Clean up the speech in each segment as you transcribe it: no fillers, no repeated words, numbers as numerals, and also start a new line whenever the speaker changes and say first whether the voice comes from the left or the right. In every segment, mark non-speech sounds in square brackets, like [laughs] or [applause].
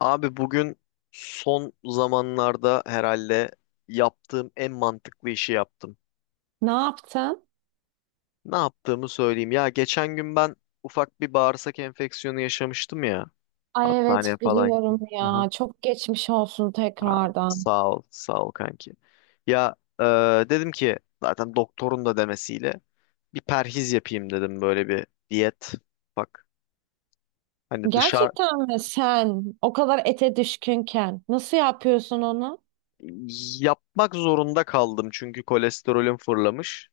left: Abi bugün son zamanlarda herhalde yaptığım en mantıklı işi yaptım.
right: Ne yaptın?
left: Ne yaptığımı söyleyeyim. Ya geçen gün ben ufak bir bağırsak enfeksiyonu yaşamıştım ya.
right: Ay
left: Hastaneye
right: evet
left: falan gittim.
right: biliyorum
left: Aha.
right: ya. Çok geçmiş olsun
left: Aa,
right: tekrardan.
left: sağ ol kanki. Ya, dedim ki zaten doktorun da demesiyle bir perhiz yapayım dedim böyle bir diyet. Bak hani dışarı
right: Gerçekten mi sen o kadar ete düşkünken nasıl yapıyorsun onu?
left: yapmak zorunda kaldım çünkü kolesterolüm fırlamış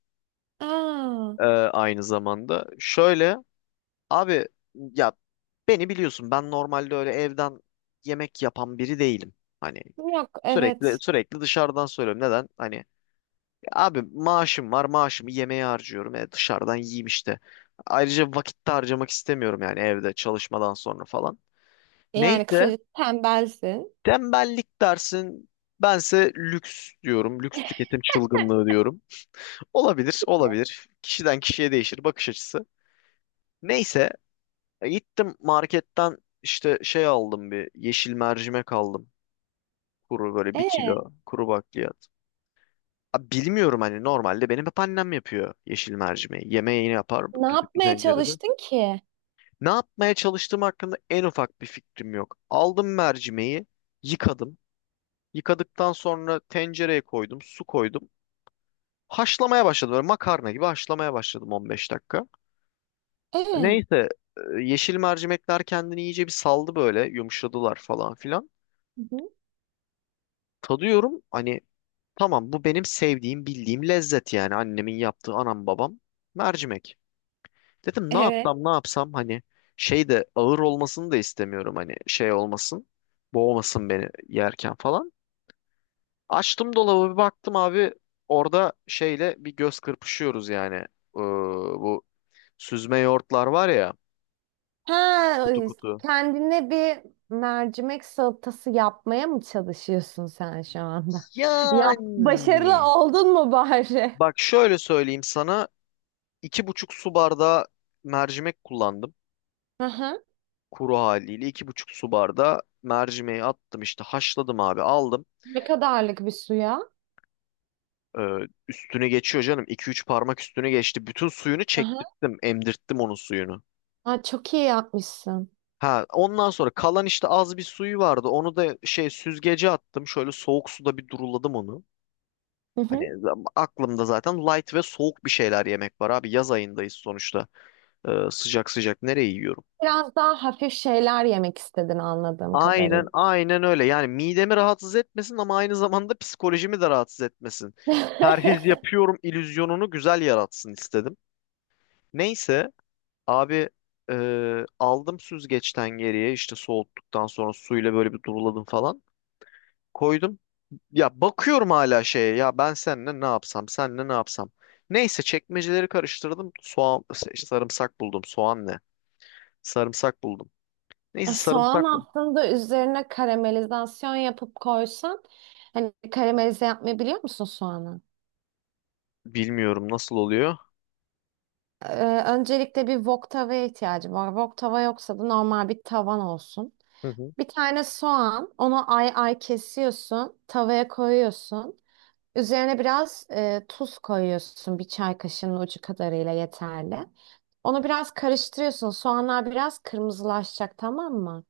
right: Aa,
left: aynı zamanda. Şöyle abi ya beni biliyorsun, ben normalde öyle evden yemek yapan biri değilim. Hani
right: yok
left: sürekli
right: evet.
left: sürekli dışarıdan söylüyorum. Neden? Hani abi maaşım var, maaşımı yemeğe harcıyorum. Dışarıdan yiyeyim işte. Ayrıca vakit de harcamak istemiyorum yani evde çalışmadan sonra falan.
right: Yani
left: Neyse,
right: kısaca tembelsin.
left: tembellik dersin, bense lüks diyorum. Lüks tüketim çılgınlığı diyorum. Olabilir. Kişiden kişiye değişir bakış açısı. Neyse, gittim marketten işte şey aldım, bir yeşil mercimek aldım. Kuru, böyle bir
right: E,
left: kilo kuru bakliyat. Abi bilmiyorum, hani normalde benim hep annem yapıyor yeşil mercimeği. Yemeğini yapar
right: ne
left: düdüklü
right: yapmaya
left: tencerede.
right: çalıştın ki?
left: Ne yapmaya çalıştığım hakkında en ufak bir fikrim yok. Aldım mercimeği, yıkadım. Yıkadıktan sonra tencereye koydum, su koydum. Haşlamaya başladım, böyle makarna gibi haşlamaya başladım, 15 dakika.
right: E, hı
left: Neyse, yeşil mercimekler kendini iyice bir saldı, böyle yumuşadılar falan filan.
right: hı,
left: Tadıyorum. Hani tamam, bu benim sevdiğim, bildiğim lezzet yani, annemin yaptığı, anam babam mercimek. Dedim ne
right: evet.
left: yapsam, ne yapsam, hani şey de ağır olmasını da istemiyorum, hani şey olmasın. Boğmasın beni yerken falan. Açtım dolabı, bir baktım abi, orada şeyle bir göz kırpışıyoruz yani. Bu süzme yoğurtlar var ya,
right: Ha,
left: kutu kutu.
right: kendine bir mercimek salatası yapmaya mı çalışıyorsun sen şu anda? [laughs] Ya
left: Yani
right: başarılı oldun mu bari?
left: bak, şöyle söyleyeyim sana, 2,5 su bardağı mercimek kullandım.
right: Aha.
left: Kuru haliyle 2,5 su bardağı mercimeği attım işte, haşladım abi, aldım.
right: Ne kadarlık bir suya?
left: Ee, üstüne geçiyor canım. İki üç parmak üstüne geçti. Bütün suyunu
right: Aha.
left: çektirttim. Emdirttim onun suyunu.
right: Aa, çok iyi yapmışsın.
left: Ha, ondan sonra kalan işte az bir suyu vardı. Onu da şey süzgece attım. Şöyle soğuk suda bir duruladım onu.
right: Hı
left: Hani
right: hı.
left: aklımda zaten light ve soğuk bir şeyler yemek var abi. Yaz ayındayız sonuçta. Sıcak sıcak nereye yiyorum?
right: Biraz daha hafif şeyler yemek istedin anladığım
left: Aynen
right: kadarıyla.
left: aynen öyle. Yani midemi rahatsız etmesin ama aynı zamanda psikolojimi de rahatsız etmesin. Perhiz
right: [laughs]
left: yapıyorum illüzyonunu güzel yaratsın istedim. Neyse abi, aldım süzgeçten geriye işte, soğuttuktan sonra suyla böyle bir duruladım falan. Koydum. Ya bakıyorum hala şeye, ya ben seninle ne yapsam, seninle ne yapsam. Neyse, çekmeceleri karıştırdım. Soğan, işte sarımsak buldum. Soğan ne? Sarımsak buldum. Neyse,
right: Soğan
left: sarımsak mı?
right: aslında üzerine karamelizasyon yapıp koysan hani karamelize yapmayı biliyor musun soğanı?
left: Bilmiyorum nasıl oluyor.
right: Öncelikle bir wok tavaya ihtiyacı var. Wok tava yoksa da normal bir tavan olsun.
left: [laughs]
right: Bir tane soğan, onu ay ay kesiyorsun, tavaya koyuyorsun. Üzerine biraz tuz koyuyorsun bir çay kaşığının ucu kadarıyla yeterli. Onu biraz karıştırıyorsun. Soğanlar biraz kırmızılaşacak tamam mı?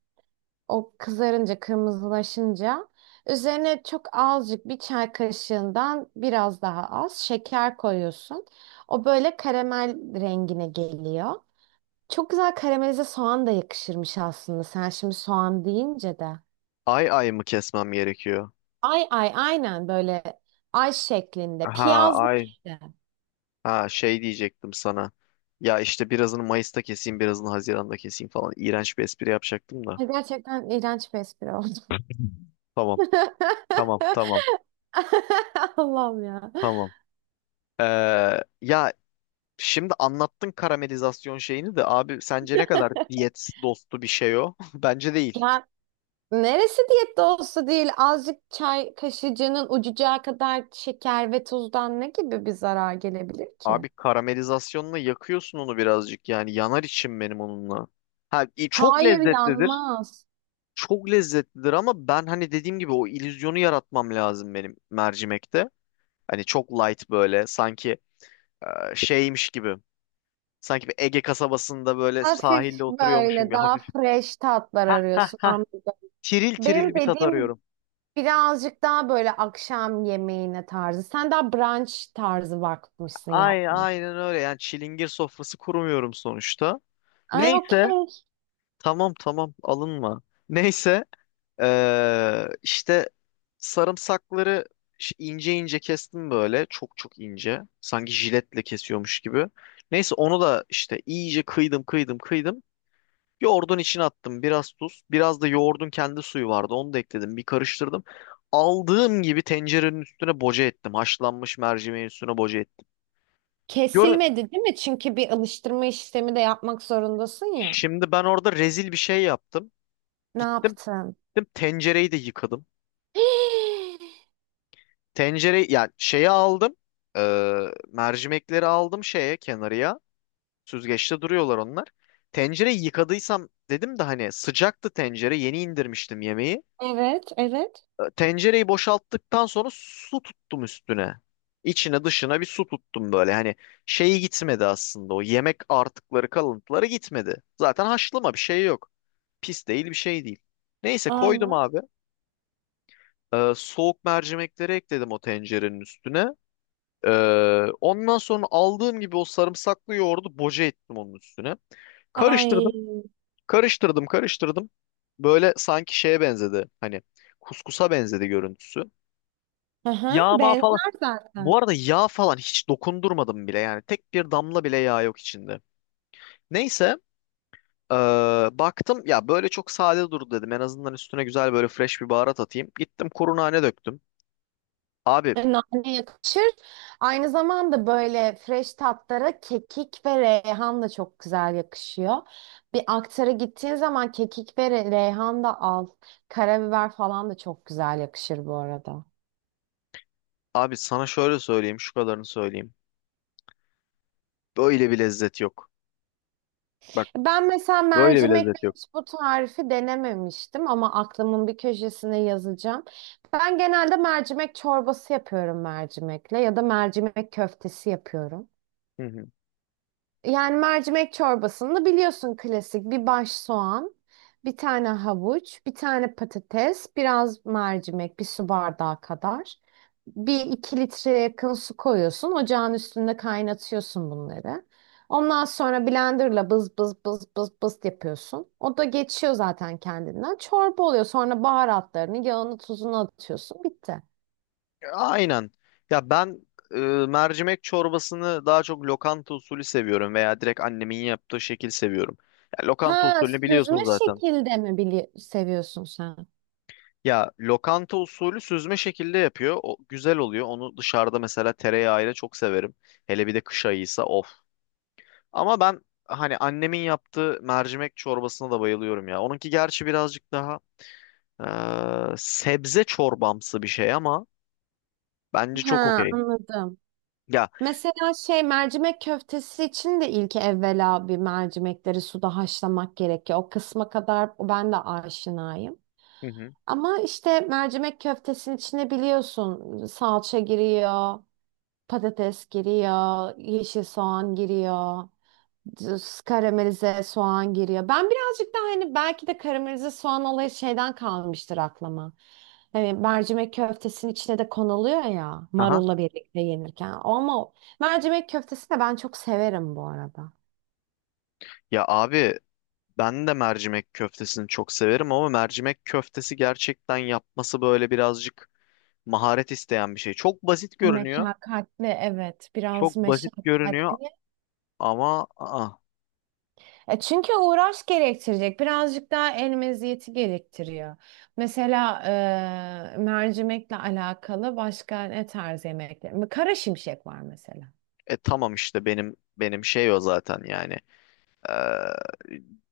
right: O kızarınca, kırmızılaşınca üzerine çok azıcık bir çay kaşığından biraz daha az şeker koyuyorsun. O böyle karamel rengine geliyor. Çok güzel karamelize soğan da yakışırmış aslında. Sen şimdi soğan deyince de.
left: Ay ay mı kesmem gerekiyor?
right: Ay ay aynen böyle ay şeklinde.
left: Ha,
right: Piyazlık
left: ay.
right: işte.
left: Ha, şey diyecektim sana. Ya işte birazını Mayıs'ta keseyim, birazını Haziran'da keseyim falan. İğrenç bir espri yapacaktım da.
right: Gerçekten iğrenç bir espri oldu.
left: Tamam,
right: [laughs]
left: tamam, tamam,
right: Allah'ım ya.
left: tamam. Ee, ya şimdi anlattın karamelizasyon şeyini de abi, sence ne kadar diyet dostu bir şey o? [laughs] Bence değil.
right: Ya neresi diyette olsa değil azıcık çay kaşıcının ucucağı kadar şeker ve tuzdan ne gibi bir zarar gelebilir ki?
left: Abi karamelizasyonla yakıyorsun onu birazcık, yani yanar içim benim onunla. Çok
right: Hayır
left: lezzetlidir.
right: yanmaz.
left: Çok lezzetlidir ama ben hani dediğim gibi o illüzyonu yaratmam lazım benim mercimekte. Hani çok light böyle, sanki şeymiş gibi. Sanki bir Ege kasabasında böyle sahilde
right: Hafif
left: oturuyormuşum
right: böyle
left: gibi
right: daha
left: hafif.
right: fresh tatlar
left: Heh,
right: arıyorsun anladım.
left: tiril
right: Benim
left: tiril bir tat
right: dediğim
left: arıyorum.
right: birazcık daha böyle akşam yemeğine tarzı. Sen daha brunch tarzı bakmışsın
left: Ay,
right: yapmaya.
left: aynen öyle yani, çilingir sofrası kurmuyorum sonuçta.
right: Ay
left: Neyse.
right: okey.
left: Tamam, alınma. Neyse. İşte sarımsakları ince ince kestim böyle. Çok ince. Sanki jiletle kesiyormuş gibi. Neyse onu da işte iyice kıydım. Yoğurdun içine attım. Biraz tuz. Biraz da yoğurdun kendi suyu vardı. Onu da ekledim. Bir karıştırdım. Aldığım gibi tencerenin üstüne boca ettim. Haşlanmış mercimeğin üstüne boca ettim. Gör,
right: Kesilmedi değil mi? Çünkü bir alıştırma işlemi de yapmak zorundasın ya.
left: şimdi ben orada rezil bir şey yaptım.
right: Ne
left: Gittim,
right: yaptın?
left: gittim, tencereyi de yıkadım.
right: [gasps]
left: Tencere, yani şeyi aldım. Ee, mercimekleri aldım şeye, kenarıya. Süzgeçte duruyorlar onlar. Tencereyi yıkadıysam dedim de, hani sıcaktı tencere, yeni indirmiştim yemeği.
right: Evet, evet.
left: Tencereyi boşalttıktan sonra su tuttum üstüne. İçine dışına bir su tuttum böyle, hani şeyi gitmedi aslında, o yemek artıkları kalıntıları gitmedi. Zaten haşlama, bir şey yok. Pis değil, bir şey değil. Neyse, koydum
right: Aynen.
left: abi. Soğuk mercimekleri ekledim o tencerenin üstüne. Ee, ondan sonra aldığım gibi o sarımsaklı yoğurdu boca ettim onun üstüne.
right: Ay.
left: Karıştırdım, karıştırdım. Böyle sanki şeye benzedi. Hani kuskusa benzedi görüntüsü.
right: Hı hı,
left: Yağma falan.
right: benzer
left: Bu
right: zaten.
left: arada yağ falan hiç dokundurmadım bile yani. Tek bir damla bile yağ yok içinde. Neyse, ee, baktım ya böyle çok sade durdu dedim. En azından üstüne güzel böyle fresh bir baharat atayım. Gittim, kuru nane döktüm. Abi,
right: Nane yakışır. Aynı zamanda böyle fresh tatlara kekik ve reyhan da çok güzel yakışıyor. Bir aktara gittiğin zaman kekik ve reyhan da al. Karabiber falan da çok güzel yakışır bu arada.
left: abi sana şöyle söyleyeyim, şu kadarını söyleyeyim. Böyle bir lezzet yok. Bak,
right: Ben mesela
left: böyle bir
right: mercimek
left: lezzet yok.
right: hiç bu tarifi denememiştim ama aklımın bir köşesine yazacağım. Ben genelde mercimek çorbası yapıyorum mercimekle ya da mercimek köftesi yapıyorum.
left: Hı hı.
right: Yani mercimek çorbasında biliyorsun klasik bir baş soğan, bir tane havuç, bir tane patates, biraz mercimek, bir su bardağı kadar. Bir iki litreye yakın su koyuyorsun. Ocağın üstünde kaynatıyorsun bunları. Ondan sonra blenderla bız bız bız bız bız yapıyorsun. O da geçiyor zaten kendinden. Çorba oluyor. Sonra baharatlarını, yağını, tuzunu atıyorsun. Bitti.
left: Aynen. Ya ben mercimek çorbasını daha çok lokanta usulü seviyorum veya direkt annemin yaptığı şekil seviyorum. Ya, lokanta
right: Ha,
left: usulünü biliyorsun
right: süzme
left: zaten.
right: şekilde mi seviyorsun sen?
left: Ya, lokanta usulü süzme şekilde yapıyor. O güzel oluyor. Onu dışarıda mesela tereyağıyla çok severim. Hele bir de kış ayıysa, of. Ama ben hani annemin yaptığı mercimek çorbasına da bayılıyorum ya. Onunki gerçi birazcık daha sebze çorbamsı bir şey ama bence çok
right: Ha,
left: okey.
right: anladım.
left: Ya.
right: Mesela şey mercimek köftesi için de ilk evvela bir mercimekleri suda haşlamak gerekiyor. O kısma kadar ben de aşinayım.
left: Hı hı.
right: Ama işte mercimek köftesinin içine biliyorsun salça giriyor, patates giriyor, yeşil soğan giriyor düz karamelize soğan giriyor. Ben birazcık daha hani belki de karamelize soğan olayı şeyden kalmıştır aklıma. Hani mercimek köftesinin içine de konuluyor ya
left: Aha.
right: marulla birlikte yenirken. Ama mercimek köftesi de ben çok severim bu arada.
left: Ya abi, ben de mercimek köftesini çok severim ama mercimek köftesi gerçekten yapması böyle birazcık maharet isteyen bir şey. Çok basit görünüyor.
right: Meşakkatli evet biraz
left: Çok basit görünüyor
right: meşakkatli.
left: ama aa,
right: E çünkü uğraş gerektirecek birazcık daha el meziyeti gerektiriyor. Mesela mercimekle alakalı başka ne tarz yemekler? Kara şimşek var mesela.
left: tamam işte, benim şey o zaten yani. Ee,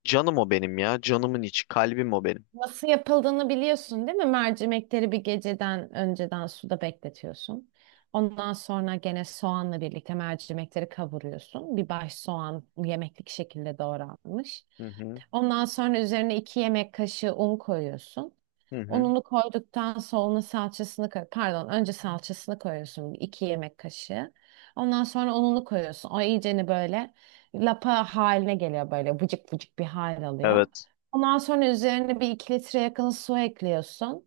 left: canım o benim ya. Canımın içi, kalbim o benim.
right: Nasıl yapıldığını biliyorsun değil mi? Mercimekleri bir geceden önceden suda bekletiyorsun. Ondan sonra gene soğanla birlikte mercimekleri kavuruyorsun. Bir baş soğan yemeklik şekilde doğranmış.
left: Hı hı.
right: Ondan sonra üzerine 2 yemek kaşığı un koyuyorsun.
left: Hı hı.
right: Ununu koyduktan sonra onun salçasını pardon önce salçasını koyuyorsun 2 yemek kaşığı. Ondan sonra ununu koyuyorsun. O iyiceni böyle lapa haline geliyor böyle vıcık vıcık bir hal alıyor.
left: Evet.
right: Ondan sonra üzerine bir 2 litre yakın su ekliyorsun.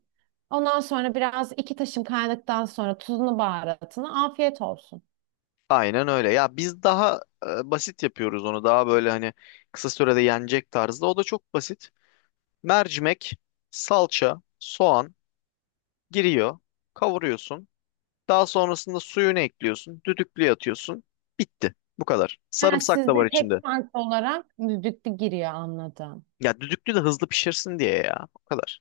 right: Ondan sonra biraz iki taşım kaynadıktan sonra tuzunu baharatını afiyet olsun.
left: Aynen öyle. Ya biz daha basit yapıyoruz onu. Daha böyle hani kısa sürede yenecek tarzda. O da çok basit. Mercimek, salça, soğan giriyor, kavuruyorsun. Daha sonrasında suyunu ekliyorsun, düdüklüye atıyorsun. Bitti. Bu kadar.
right: Ha,
left: Sarımsak da var
right: sizde tek
left: içinde.
right: farklı olarak düdüklü giriyor anladım.
left: Ya düdüklü de hızlı pişirsin diye ya. O kadar.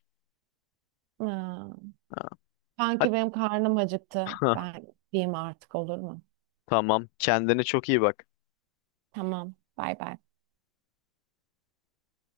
right: Ha,
left: Ha. Hadi.
right: sanki benim karnım acıktı.
left: [laughs]
right: Ben diyeyim artık olur mu?
left: Tamam. Kendine çok iyi bak.
right: Tamam. Bay bay.